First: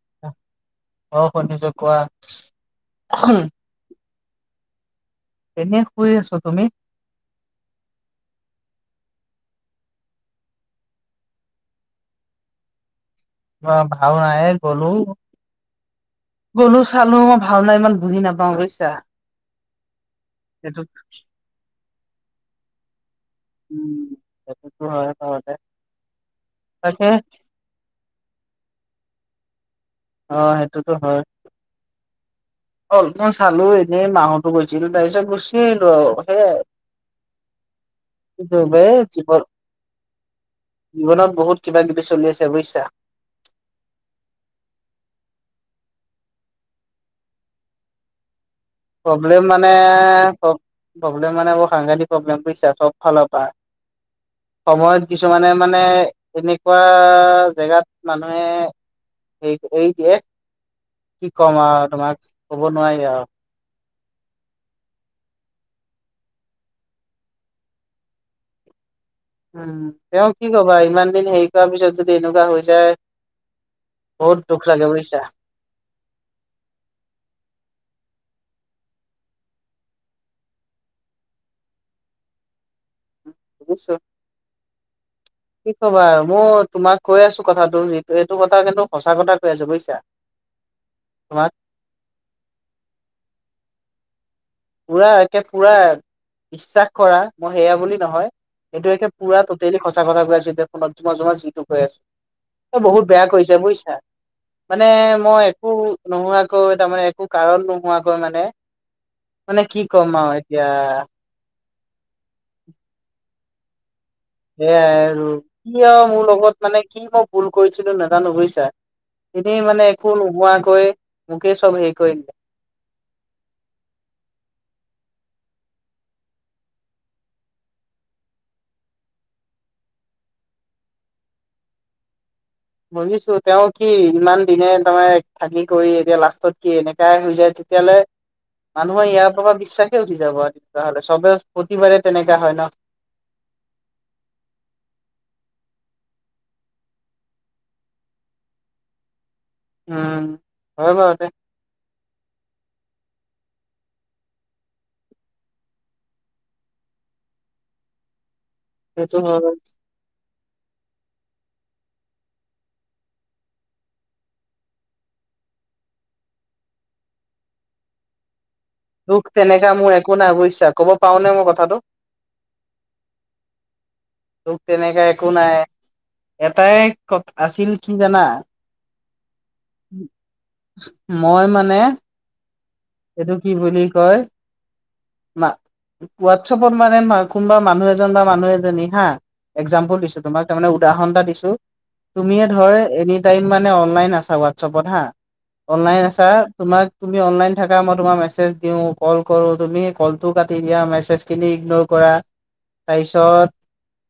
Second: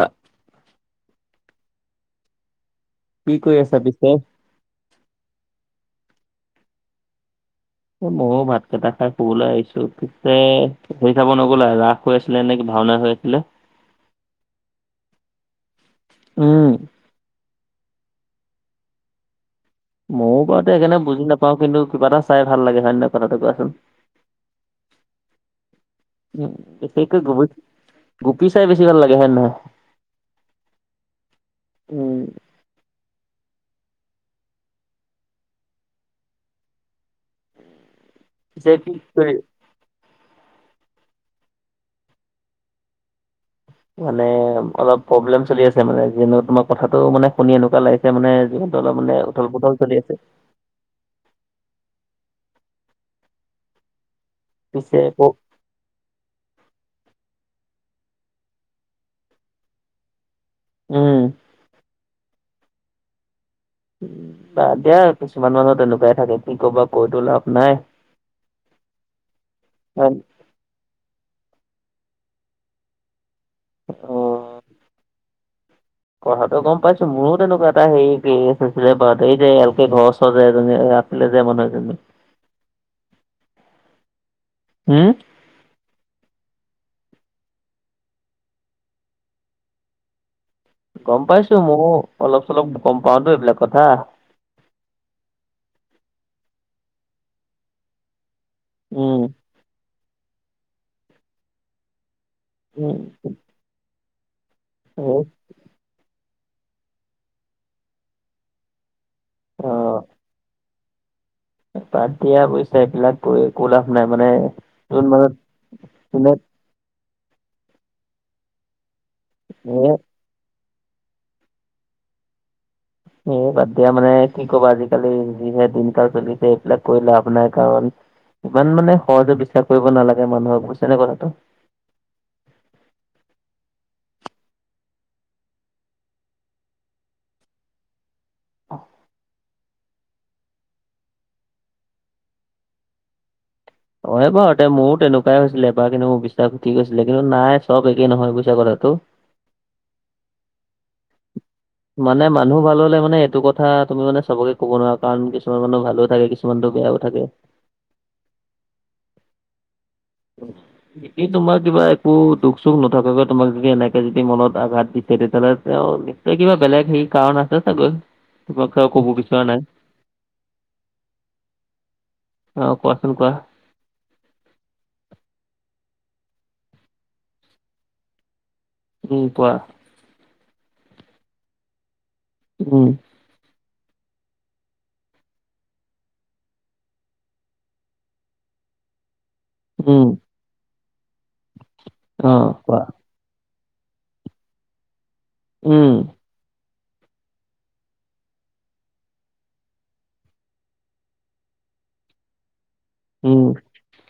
অঁ। অঁ শুনিছো কোৱা। কি কৰি আছা পিছে। এনে শুই আছো তুমি। এ ময়ো ভাত কেইটা খাই শুবলৈ আহিছো পিছে সেৰি চাব নগ'লা ৰাস। হৈ আছিলে নে কি ভাওনা হৈ আছিলে। অঁ ভাওনা এ গ'লো উম। গলো চালো মই। ভাওনা ইমান বুজি নাপাওঁ বুইছা। মইও বাৰু সেই বুজি নাপাও কিন্তু কিবা এটা চাই ভাল লাগে হয় নাই কথাটো কোৱাচোন। উম সেইটোতো হয় ঘৰতে তাকে [unintelligible] গোপী চাই বেছি ভাল লাগে হয় নহয়। অঁ সেইটোতো হয়। উম। অলপমান চালো এনেই মাহতো গৈছিলো তাৰপিছত গুচি আহলো আৰু সেইয়াই। কি পিছে বাই কৰি যিবোৰ। জীৱনত বহুত কিবা কিবি চলি আছে বুজিছা। মানে অলপ প্ৰব্লেম চলি আছে মানে যেনে ও তোমাক কথাটো মানে শুনি এনেকুৱা লাগিছে মানে য, প্ৰব্লেম মানে প্ৰব্লেম মানে বৰ সাংঘাতিক প্ৰব্লেম বুইছা চব ফালৰ পৰা। পিছে সময়ত ক- কিছুমানে মানে, এনেকুৱা জেগাত মানুহে হেৰি এৰি দিয়ে। উম। কি কম আৰু তোমাক ক'ব নোৱাৰি আৰু বাদ দিয়া কিছুমান মানুহৰ তেনেকুৱাই থাকে কি কবা কৈতো লাভ নাই। উম হয়- তেওঁ কি কবা ইমান দিন হেৰি কৰ পিছত যদি এনেকুৱা হৈ যায়। বহুত অ দুখ লাগে বুজিছা। কথাটো গম পাইছো মোৰো তেনেকুৱা এটা হৰি কেচ আছিলে বা এই যে কে ঘৰ ওচৰ যে এজনী। আছিলে যে মানুহ এজনী। বুজি ছো। হম। কি কবা আৰু মই তোমাক কৈ আছো কথাটো যিটো এইটো কথা কিন্তু সঁচা কথা কৈ আছো বুজিছা। গম তোমাক পাইছো ময়ো অলপ চলপ গম পাওতো এইবিলাক কথা। পুৰা একে পুৰা বিশ্বাস কৰা মই সেয়া বুলি নহয় এইটো একে উম পুৰা টুটেলি, সঁচা কথা কৈ আছোঁ এতিয়া ফোনত তোমা যিটো কথা কৈ আছে উম বহুত বেয়া কৈছে বুজিছা, মানে এই মই একো নোহোৱাকৈ তাৰমানে একো কাৰণ নোহোৱাকৈ মানে, মানে অ কি ক'ম আৰু এতিয়া। বাদ দিয়া বুইচা এইবিলাক কৈ একো লাভ নাই মানে। এয়াই যোন আৰু মানুহ কি আৰু মোৰ যোনে লগত মানে কি মই ভুল কৰিছিলো নাজানো বুজিছা, এনেই এ মানে একো নোহোৱাকৈ মোকে চব হেৰি কৰিলে। এই বাদ দিয়া মানে কি ক'বা আজিকালি যিহে দিনকাল চলিছে সেইবিলাক কৈ লাভ নাই কাৰণ, ইমান মানে সহজে বিশ্বাস কৰিব নালাগে মানুহক বুজছে নে কথাটো। বুজিছো তেওঁ কি ইমান দিনে তাৰমানে থাকি কৰি এতিয়া লাষ্টত কি এনেকাই হৈ যায়, কেলে। মানুহে ইয়াৰ পৰা বিশ্বাসে উঠি যাব আৰু তেতিয়াহ'লে চবে প্ৰতিবাৰে তেনেকা হয় ন। অ এই বাৰ তে মোৰো তেনেকুৱাই হৈছিলে এবাৰ কিন্তু মোৰ বিশ্বাস উঠি গৈছিলে কিন্তু নাই চব একেই নহয় বুজিছা কথাটো, উম হয় বাৰু দে। মানে মানুহ ভাল হ'লে মানে এইটো কথা তুমি মানে চবকে ক'ব নোৱাৰা কাৰণ কিছুমান মানুহ ভালো থাকে কিছু, কিছু মানটো বেয়াও থাকে। সেইটো হয় বাৰু [unintelligible] একেই তোমাৰ কিবা একো দুখ - চুখ নথকাকে তোমাক যদি এনেকে যদি মনত আঘাত দিছে তেতিয়াহ'লে তেওঁ এ কিবা বেলেগ সেই কাৰণ আছে চাগৈ কিবা কাকো দুখ তেনেকা মোৰ একো নাই বুজিছা ক'ব পাও নে মই কথাটো? অ কোৱাচোন কোৱা? দুখ তেনেকা একো নাই, এটাই ক আছিল কি জানা? উম কোৱা? মই মানে উম। এইটো কি বুলি কয় মা হোৱাটছপত মানে কোনোবা মানুহ এজন বা মানুহ এজনী হা একজাম্পল উম দিছো তোমাক তাৰে উদাহৰন এটা দিছো অ তুমিয়ে ধৰ কোৱা এনি তাই মানে অনলাইন আছা ৱাটছএপত হা, উম অনলাইন আছা তোমাক তুমি অনলাইন থাকা, মই তোমাক মেচজ দিওঁ, কল কৰোঁ তুমি কলটো কাটি দিয়া, মেছেজখিনি ইগনৰ কৰা উম তাৰপিছত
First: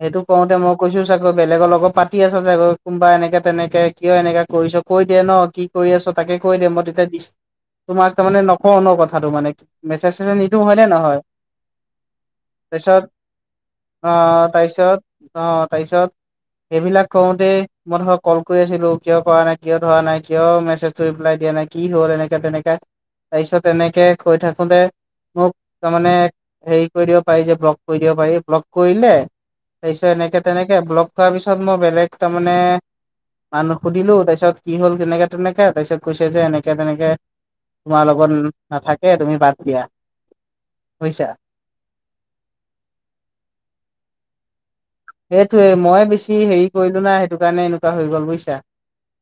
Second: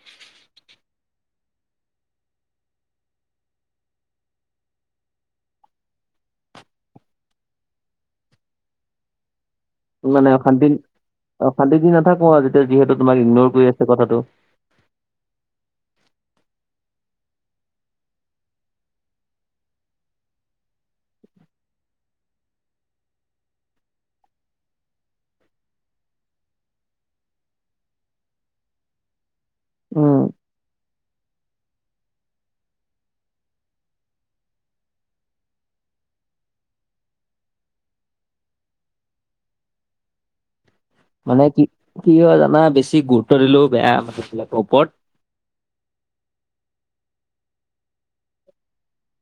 সেইটো কওঁতে মই কৈছো চাগৈ বেলেগৰ লগত পাতি আছা চাগৈ, কোনোবা এনেকে তেনেকে কিয় এনেকা কৰিছ কৈ দিয়ে ন কি কৰি আছ তাকে কৈ দে মই তেতিয়া দিচ, তোমাক তাৰ মমানে নকওঁ ন কথাটো মানে মেছেজ চেছেজ মানে নিদিওঁ অশান্তি হয় নে নহয় - অশান্তি দি নাথাকো আজি, যিহেতু তাৰপিছত তোমাক ইগনৰ কৰি আছে কথাটো। আহ তাৰপিছত, অ তাৰপিছত সেইবিলাক কৰোতেই মই ধৰক কল কৰি আছিলো, কিয় কৰা নাই কিয় ধৰা নাই কিয় মেছেজটো ৰিপ্লাই দিয়া নাই কি হ'ল এনেকা - তেনেকা? তাৰপিছত এনেকে কৈ থাকোতে মোক তাৰমানে হেৰি কৰি দিব পাৰি যে ব্লক কৰি দিব পাৰি, ব্লক কৰিলে তাৰপিছত উম এনেকে তেনেকে, ব্লক কৰা পিছত মই বেলেগ তাৰমানে বা নুসুধিলো তাৰপিছত কি হল কেনেকে- তেনেকে তাৰপিছত কৈছে যেনেকে- তেনেকে তোমাৰ লগত নাথাকে তুমি বাদ দিয়া। বুজিছা মানে কি কি হয় জানা বেছি গুৰুত্ব দিলেও বেয়া মানুহবিলাকৰ ওপৰত। সেইটোয়ে মই বেছি হেৰি কৰিলো না সেইটো কাৰণে এনেকুৱা হৈ গ'ল বুজিছা।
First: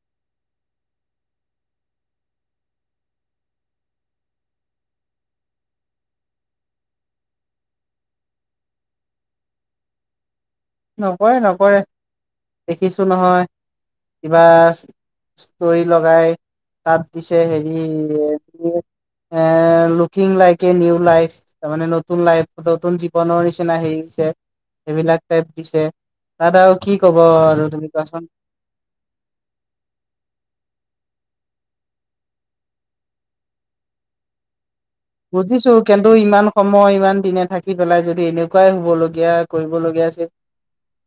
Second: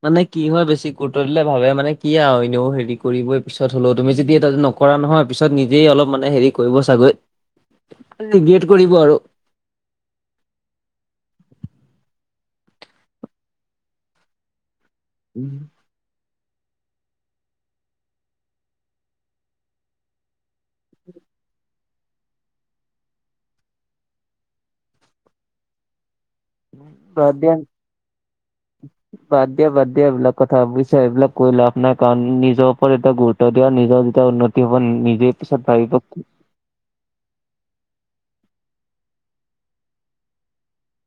মানে কি হয় বেছি গুৰুত্ব দিলে ভাবে মানে কি আৰু এনেও হেৰি কৰিবই পিছত হলেও তুমি যে দিয়া ন কৰা নহয়, পিছত নিজেই অলপ মানে হেৰি কৰিব চাগৈ, ৰিগৰেট কৰিব আৰু। নকৰে নকৰে। দেখিছো নহয় কিবা উম, ষ্টৰি লগাই, তাত দিছে হেৰি হেৰি এই looking like a new life. তাৰ মানে নতুন লাইফ, নতুন জীৱনৰ নিচিনা হেই হৈছে সেইবিলাক এ পিছে তাত আৰু কি কব বাদ দিয়া আৰু তুমি কোৱাচোন? বাদ দিয়া, বাদ দিয়া। এইবিলাক কথা বুজিচা? এইবিলাক কৰি লাভ নাই, কাৰণ নিজৰ ওপৰত এটা গুৰু ত দিয়া নিজৰ যেতিয়া উন্নতি হব নি নি বুজিছো কেন্তু ইমান সময়, ইমান দিনে থাকি পেলাই যদি এনেকুৱাই হব লগীয়া কৰিব‌ লগীয়া আছিল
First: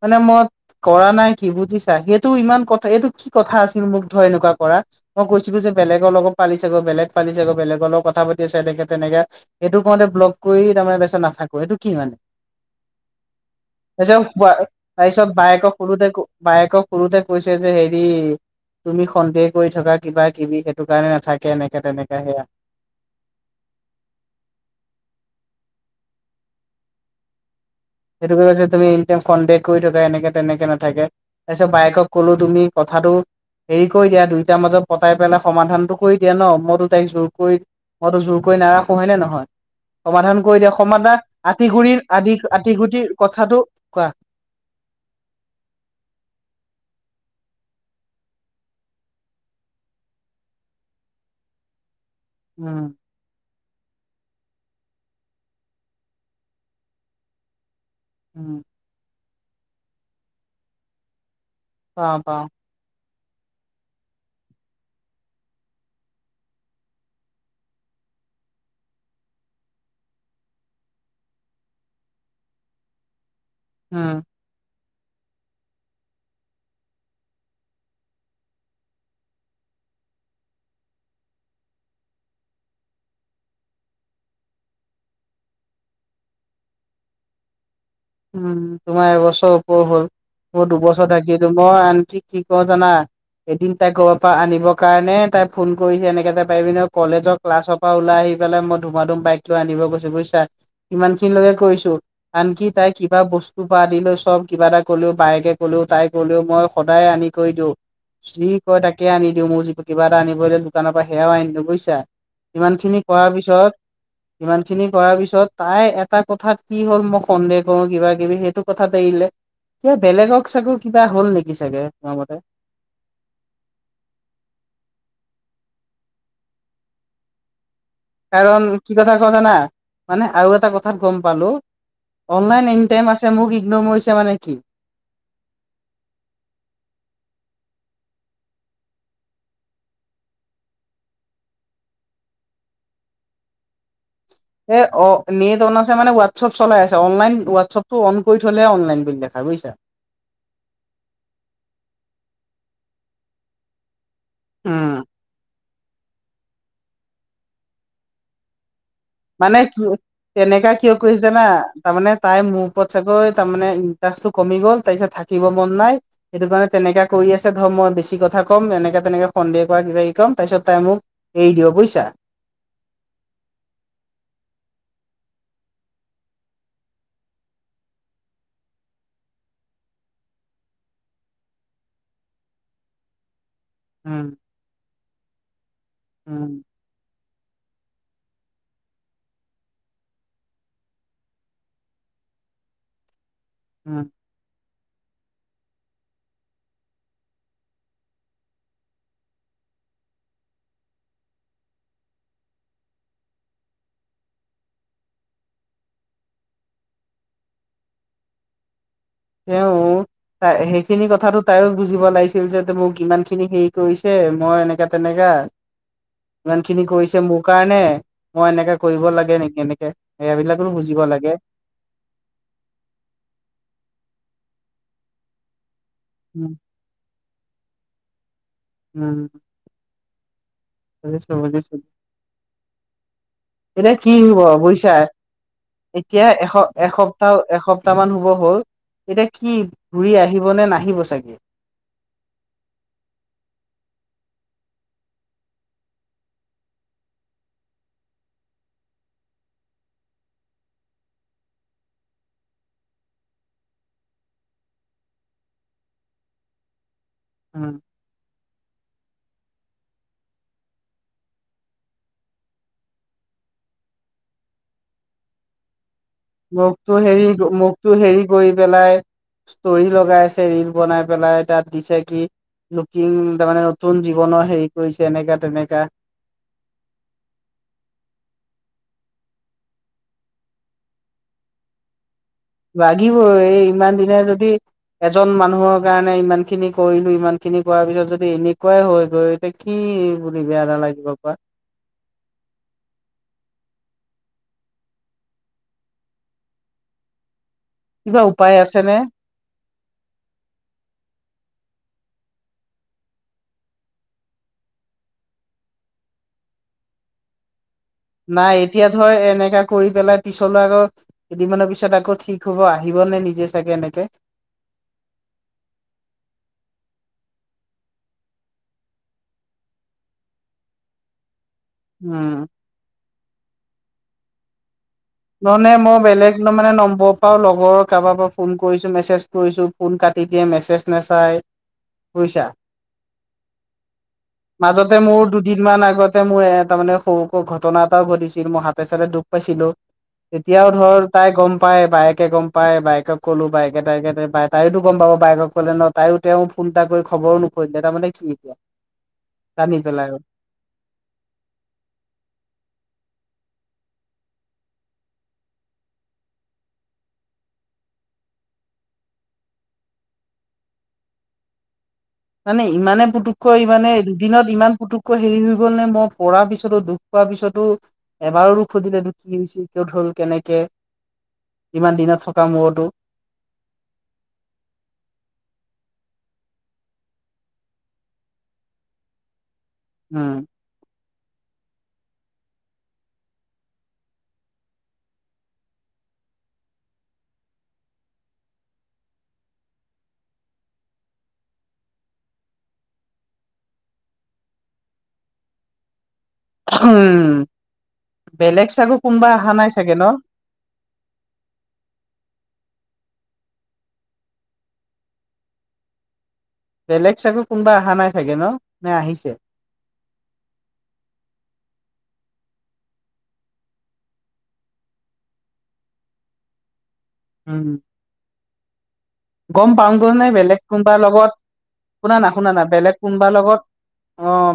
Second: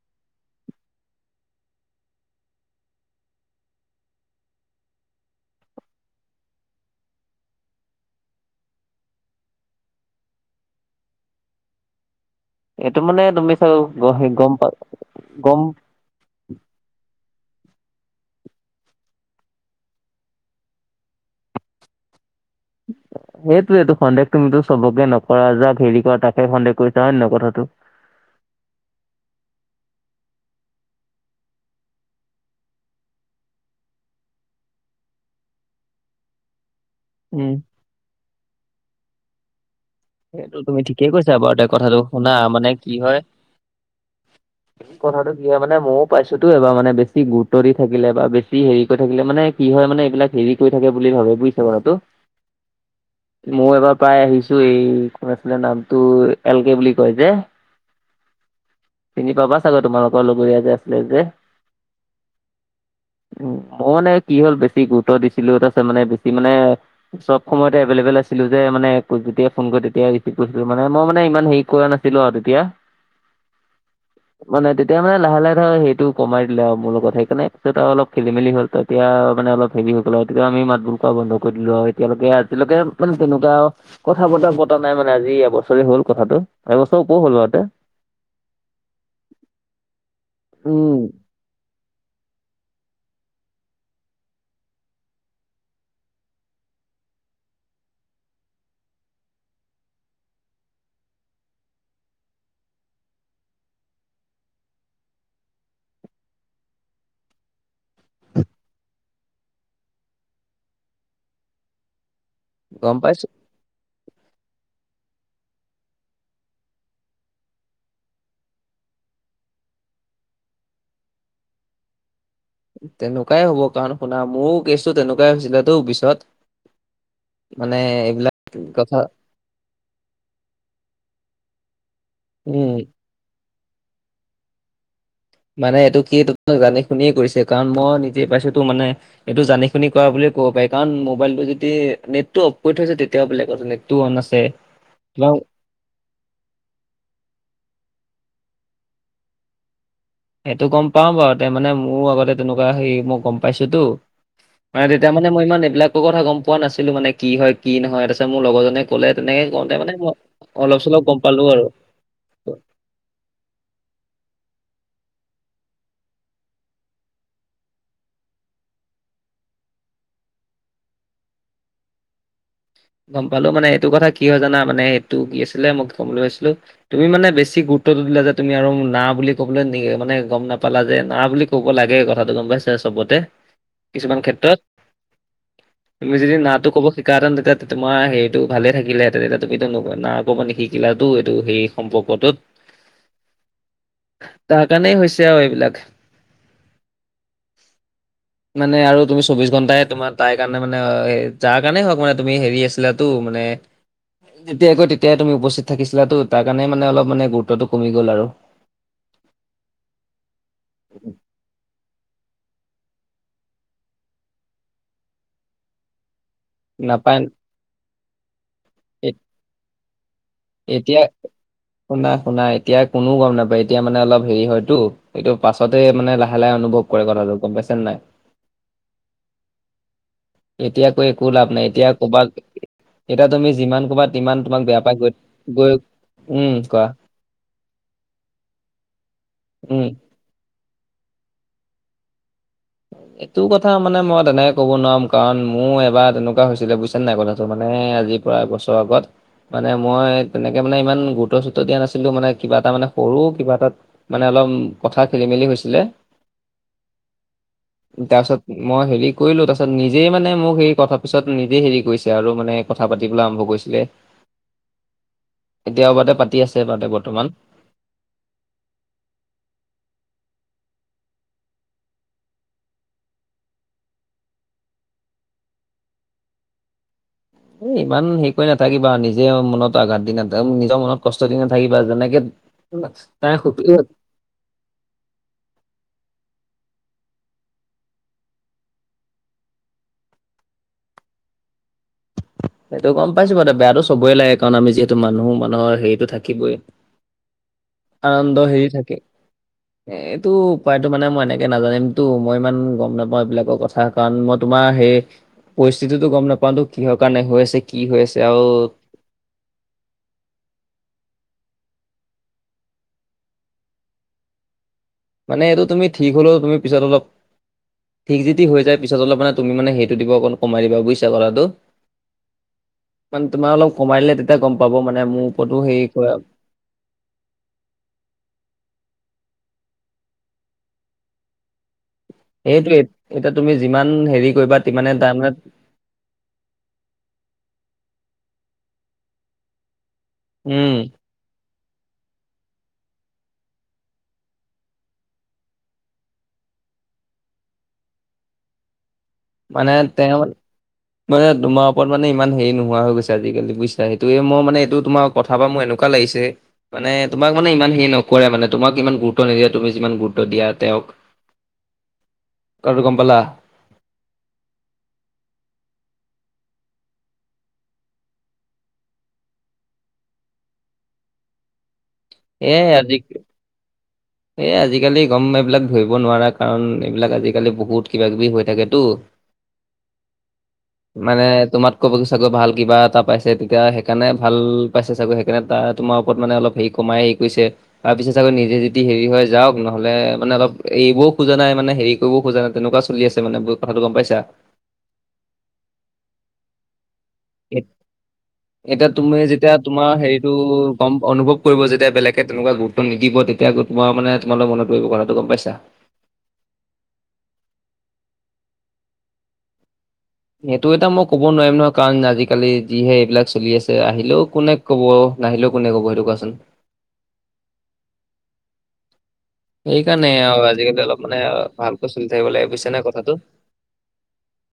মানে মই কৰা নাই কি বুজিছা? সেইটো ইমান কথা এইটো কি কথা আছিল মোক ধৰ এনেকুৱা কৰা। মই কৈছিলো যে, বেলেগৰ লগ পালি চাগৈ বেলেগ পালি চাগৈ, বেলেগৰ লগ কথা আছো এনেকে তেনেকে সেইটো কওঁতে ব্লক কৰি, তাৰমানে তাছত নাথাকো এইটো কি মানে? এইটো মানে তুমি চাগ তাছত গম পোৱা পা তাৰপিছত গম বায়েক সোধোতে ক বায়েকক সোধোতে কৈছে যে হেৰি তুমি সন্দেহ কৰি থকা, কিবা - কিবি সেইটো কাৰণে নাথাকে এনেকা তেনেকা সেয়া। সেইটোয়েটো, সন্দেহ তুমিতো চবকে নকৰা যাক হেৰি কৰা, তাকে সন্দেহ কৰিছা হয় নে নহয় কথাটো? সেইটো‌ হৈ কৈছে তুমি ইনাই ফডে কৰি থকা এনেকে তেনেকে নাথাকে। তাৰপিছত বায়েকক কলো তুমি কথাটো হেৰি কৰি দিয়া, দুইটাৰ মাজত পতাই পেলাই সমাধানটো কৰি দিয়া ন মই‌তো তাইক জোৰ উম কৰি, মইতো জোৰ কৰি নাৰাখো হয় নে নহয়? সমাধান সেইটো কৰি দিয়া, তুমি ঠিকেই সমাধান কৈছা বাৰু তে আদি‌ কথাটো গুৰিৰ শুনা আদি মানে কি আতিগুটিৰ হয়। কথাটো কোৱা কথাটো কি হয় মানে ময়ো পাইছোটো এবাৰ মানে বেছি গুৰুত্ব দি থাকিলে বা বেছি হেৰি কৰি থাকে মানে। কি হয় মানে, এইবিলাক হেৰি কৰি থাকে বুলি ভাবে বুইছে কথাটো। উম। ময়ো এবাৰ প্ৰায় আহিছো এই কোন আছিলে নামটো এল কে বুলি কয় যে। উ'ম। চিনি পাবা চাগৈ, তোমালোকৰ লগৰীয়া যে আছিলে যে। পাওঁ পাওঁ। উ মইয়ো মানে কি হ'ল, বেছি গুৰুত্ব দিছিলো তাছত মানে বেছি মানে চব সময়তে এভেলেবল আছিলো যে মানে কোটগুটিয়ে ফোন কৰে তেত- এতিয়া‌ ৰিচিভ কৰিছিলো, মানে মই মানে ইমান হেৰি কৰা নাছিলো আৰু তেতিয়া। উম। মানে তেতিয়া মানে লাহে লাহে ধৰ সেইটো কমাই দিলে আৰু মোৰ লগত সেইকাৰণে পিছত আও অলপ খেলি মেলি হ'ল তাক তিয়া মানে অলপ হেৰি হৈ গল আৰু তেতিয়া আও, তেতিয়া আমি মাত বোৰ খ বন্ধ কৰি দিলো আৰু এতিয়ালৈকে আজিলৈকে মানে তেনেকুৱা আও কথা বতৰা পতা নাই মানে আজি এবছৰে হল কথাটো, এবছৰ ওপৰ হ'ল বাৰতে। উম তোমাৰ এবছৰ ওপৰৰ হ'ল, মো উম দুবছৰ থাকি দোম আনকি, কি ক জানা? এদিন তাইক ঘৰৰ পৰা আনিবৰ কাৰণে তাই ফোন কৰিছে, এনেকে তাই পাৰিবি ন কলেজক ক্লাছৰ পৰা ওলাই আহি পেলাই মই ধুমা ধুম বাইক লৈ আন গৈছো, বুইছা? ইমান খিনিলৈকে কৰিছো, আনকি তাই কিবা বস্তু পৰা আদি লৈ, চব কিবা এটা কলেও বায়েকে ক'লেও, তাই কলেও মই সদায় আনি কৰি দিও। যি কয় তাকে আনি‌ দিও, মোৰ যিটো কিবা এটা আনিব‌লে দোকানৰ পৰা সেয়াও আনি দিওঁ বুইছা। ইমান গম খিনি পাইছো কৰাৰ পিছত ইমান খিনি কৰাৰ পিছত তাই এটা কথাত কি হ'ল, ম সন্দেহ ক কিবা কিবি সেইটো কথা এৰিলে ক বেলেগক চাগ কিবা হল নেকি চাগে তোমাৰ মতে তেনেকুৱাই হ'ব কাৰণ শুনা মোৰো কেছো তেনেকুৱাই হৈছিলেতো পিছত মানে কাৰণ কি কথা ক জানা মানে আৰু এটা কথাত গম পালো। উম অনলাইন এনি টাইম আছে মোক ইগনো মইছে মানে কি? মানে এইটো কি তাক জানি শুনিয়ে কৰিছে কাৰণ মই নিজে পাইছোটো। মানে এইটো জানি শুনি কৰা ব বুলি ক'ব পাৰি কাৰণ মোবাইলটো যদি নেটটো অফ কৰি থৈছে তেতিয়াও বেলেগ কথা নেটটো অন আছে। এ অ তোমাক নেদ আছে মানে ৱা- ছপ চলাই আছে অনলাইন হোৱাটছপটো অন কৰি থলে অনলাইন বুলি দেখাই বুজিছা। এইটো গম পাও বাৰু তে মানে মোৰো আগতে তেনেকুৱা হেৰি মই গম পাইছোটো। মানে উম তেতিয়া মানে মই ইমান এইবিলাকো কথা গম পোৱা নাছিলো মানে কি হয় কি নহয় তাছত মোৰ লগৰজনে ক'লে তেনেকে কওঁতে মানে মই তেনেকা অলপ কিয় চলপ গম কৰিছে জানা পালো আৰু। তাৰমানে তাই মোৰ ওপৰত চাগৈ তাৰমানে ইণ্টাৰেষ্টটো কমি গ'ল তাইছত থাকিব মন নাই। সেইটো কাৰণে তেনেকা কৰি আছে ধৰ মই বেছি কথা কম, এনেকে তেনেকে সন্দেহ কৰা কিবা কম। তাইছত তাই মোক এৰি দিব বুইছা। গম পালো মানে এইটো কথা কি হয় জানা মানে এইটো কি আছিলে মই কবলে গৈছিলো। তুমি মানে বেছি গুৰুত্বটো দিলা যে তুমি আৰু না বুলি কবলৈ নি মানে গম নাপালা যে না বুলি ক'ব লাগে কথাটো গম পাইছে চবতে কিছুমান উম ক্ষেত্ৰত তুমি যদি উম নাটো ক'ব শিকা হেতেন তেতেত তেতে তোমাৰ সেইটো ভালে থাকিলেঁতে তেতিয়া তুমিতো না কব নিশিকিলা এইটো সেই সম্পৰ্কটোত। [inaudible] উম। তাৰ কাৰণেই হৈছে আও এইবিলাক। মানে আৰু তুমি চৌবিশ ঘণ্টাই তোমাৰ তাই কাৰণে মানে যাৰ কাৰণেই হওক মানে তুমি হেৰি আছিলাতো মানে যেতিয়াই কয় তেতিয়াই তুমি উপস্থিত থাকিছিলা তাৰ কাৰণে মানে অলপ মানে গুৰুত্বতো কমি গল আৰু। তেওঁ তাই সেইখিনি কথাটো তায়ো বুজিব লাগিছিল যে মোক ইমান খিনি হেৰি কৰিছে মই এনেকা তেনেকা ইমান খিনি কৰিছে নাপায় মোৰ কাৰণে মই এনেকে কৰিব এ লাগে নেকি এনেকে? এই বিলাকৰো বুজিব লাগে। শুনা-শুনা এতিয়া কোনো গম নাপায় এতিয়া মানে অলপ হেৰি হয়তো এইটো পাছতহে মানে উম লাহে-লাহে অনুভৱ কৰে কথাটো গম পাইছে নে নাই। উম এতিয়া কৈ একো বুজিছো লাভ নাই বুজিছো এতিয়া কবাত এতিয়া তুমি যিমান এতিয়া কবা কি তিমান হব তোমাক বেয়া বুজিছা পাই গৈ গৈ এতিয়া এ উম কোৱা এসপ্তাহ-এসপ্তাহ মান হব হ'ল। এতিয়া কি উম ঘূৰি আহিব নে নাহিব চাগে? এইটো কথা মানে মই তেনেকে ক'ব নোৱাৰম কাৰণ মোৰ এবাৰ তেনেকোৱা হৈছিলে বুইছে নাই কথাটো মানে আজি প্ৰায় এবছৰ আগত মানে মই তেনেকে মানে ইমান গুৰুত্ব চুৰুত্ব দিয়া নাছিলো মানে কিবা এটা মানে সৰু কিবা এটাত মানে অলপ কথা খেলি মেলি হৈছিলে। উম তাৰপিছত মই হেৰি কৰিলো তাৰ পিছত নিজেই মানে মোক সেই কথা পিছত নিজে হেৰি কৰিছে আৰু মানে কথা পাতিবলে আৰম্ভ কৰিছিলে। এতিয়া আগতে পা মোকতো হেৰি মোকতো হেৰি কৰি পেলাই ষ্টৰি লগাই আছে ৰিল বনাই পেলাই তাত দিছে কি লুকিং তাৰমানে নতুন জীৱনৰ হেৰি কৰিছে এনেকা তেনেকা এ ইমান হেৰি কৰি নাথাকিবা নিজে মনত আঘাত দি নাথাকে নিজৰ মনত কষ্ট দি নাথাকিবা, যেনেকে তাই লাগিবই সুখী হৈ ইমান দিনে যদি এজন মানুহৰ কাৰণে ইমানখিনি কৰিলো ইমানখিনি কৰাৰ পিছত যদি এনেকোৱাই হয় গৈ তে কি বুলি বেয়া নালাগিব কোৱা। সেইটো গম পাইছো বাৰু বেয়াটো চবই লাগে কাৰণ আমি যিহেতু মানুহ মানুহৰ হেৰিতো থাকিবই। কিবা আনন্দ উপায় হেৰি আছেনে থাকে। এ এইটো উপায়তো মানে মই এনেকে নাজানিমতো, মই ইমান গম নাপাও এইবিলাকৰ ক থা কাৰণ মই তোমাৰ সেই পৰিস্থিতিটো গম নাপালো কিহৰ কাৰণে হৈ আছে কি হৈ আছে আৰু নাই এতিয়া ধৰ এনেকা কৰি পেলাই পিছলৈ আকৌ কেইদিনমানৰ পিছত আকৌ ঠিক হব আহিব নে নিজে চাগে এনেকে মানে এইটো তুমি ঠিক হলেও তুমি পিছত অলপ ঠিক যদি হৈ যায় পিছত অলপ মানে তুমি মানে সেইটো দিব অকণ কমাই দিবা বুইছা কথাটো। উম মানে তোমাৰ অলপ কমাই দিলে তেতিয়া গম পাব মানে মোক ননে মই বেলেগ মানে নম্বৰ পাও লগৰ কাৰোবাৰ পৰা ফোন কৰিছো, মেছেজ কৰিছো, ফোন কাটি দিয়ে, মেছেজ নাচাই বুজিছা সেইটোৱেই এতিয়া তুমি যিমান হেৰি কৰিবা তিমানে তাই মানে ইমান আগতে মই তাৰমানে সৰু ঘটনা এটাও ঘটিছিল মই হাতে চাতে দুখ পাইছিলো। এতিয়াও উম ধৰ তাই গম পায় বায়েকে গম পায় বায়েকক ক'লো বায়েকে তাইকে তাইওতো গম পাব বাইকক ক'লে নত তাইও তেওঁ ফোন এটা কৰি খবৰো নকৰিলে, তাৰমানে কি এতিয়া মানে জানি পেলাই তেওঁ মানে তোমাৰ ওপৰত মানে ইমান হেৰি নোহোৱা গৈছে আজি কালি বুইছা। সেইটোৱে মই মানে এইটো তোমাক কথাপা মোৰ এনেকোৱা লাগিছে মানে তোমাক মানে ইমান হেৰি নকৰে মানে তোমাক ইমান গুৰুত্ব নিদিয়ে তুমি যিমান গুৰুত্ব দিয়া তেওঁক [inaudible] মানে কথাটো গম ইমানে পালা পুটু কৈ মানে দুদিনত ইমান পুতুককৈ হেৰি হৈ গ'ল নে মই পৰা পিছতো দুখ পোৱাৰ পিছতো এবাৰো নুসুধিলেতো কি হৈছে? কত হ'ল কেনেকে? [inaudible] ইমান দিনত থকা মূৰতো। এই আজিকালি গম এইবিলাক ধৰিব নোৱাৰা কাৰণ এইবিলাক আজিকালি বহুত কিবা কিবি হৈ থাকেতো। [inaudible] উম। মানে তোমাত ক'ব গৈ চাগৈ ভাল কিবা এটা পাইছে তেতিয়া সেইকাৰণে ভাল পাইছে চাগৈ। সেইকাৰণে তোমাৰ ওপৰত মানে অলপ হে কমাই সেৰি কৰিছে। তাৰ পিচে চাগৈ নিজে যে যি হেৰি হয় যাওক নহ'লে মানে অলপ এৰিবও খোজা নাই মানে হেৰি কৰিব খোজা নাই তেনেকুৱা চলি আছে মানে বু কথাটো গম পাইছা? উহুম এত- বেলেগ চাগৈ কোনোবা অহা নাই চাগে ন? বো গম অনুভৱ কৰিব যেতিয়া বেলেগে তেনেকুৱা গুৰুত্ব নিদিব তেতিয়া তোমাৰ মানে তোমালোক মনত পৰিব কথাটো গম পাইছা? বেলেগ চাগৈ কোনোবা অহা নাই চাগে ন নে আহিছে? সেইটো এটা মই ক'ব নোৱাৰিম নহয় কাৰণ আজিকালি যিহে এইবিলাক চলি আছে, আহিলেও কোনে ক'ব, নাহিলেও কোনে কব সেইটো কোৱাচোন? উম হু। গ'ম সেইকাৰণে পাওঁগৈ নে আৰু বেলেগ আজিকালি অলপ কোনোবাৰ মানে লগত, ভালকৈ চলি শুনা থাকিব না লাগে শুনা না বুজিছা নে বেলেগ কথাটো। কোনোবাৰ লগত অ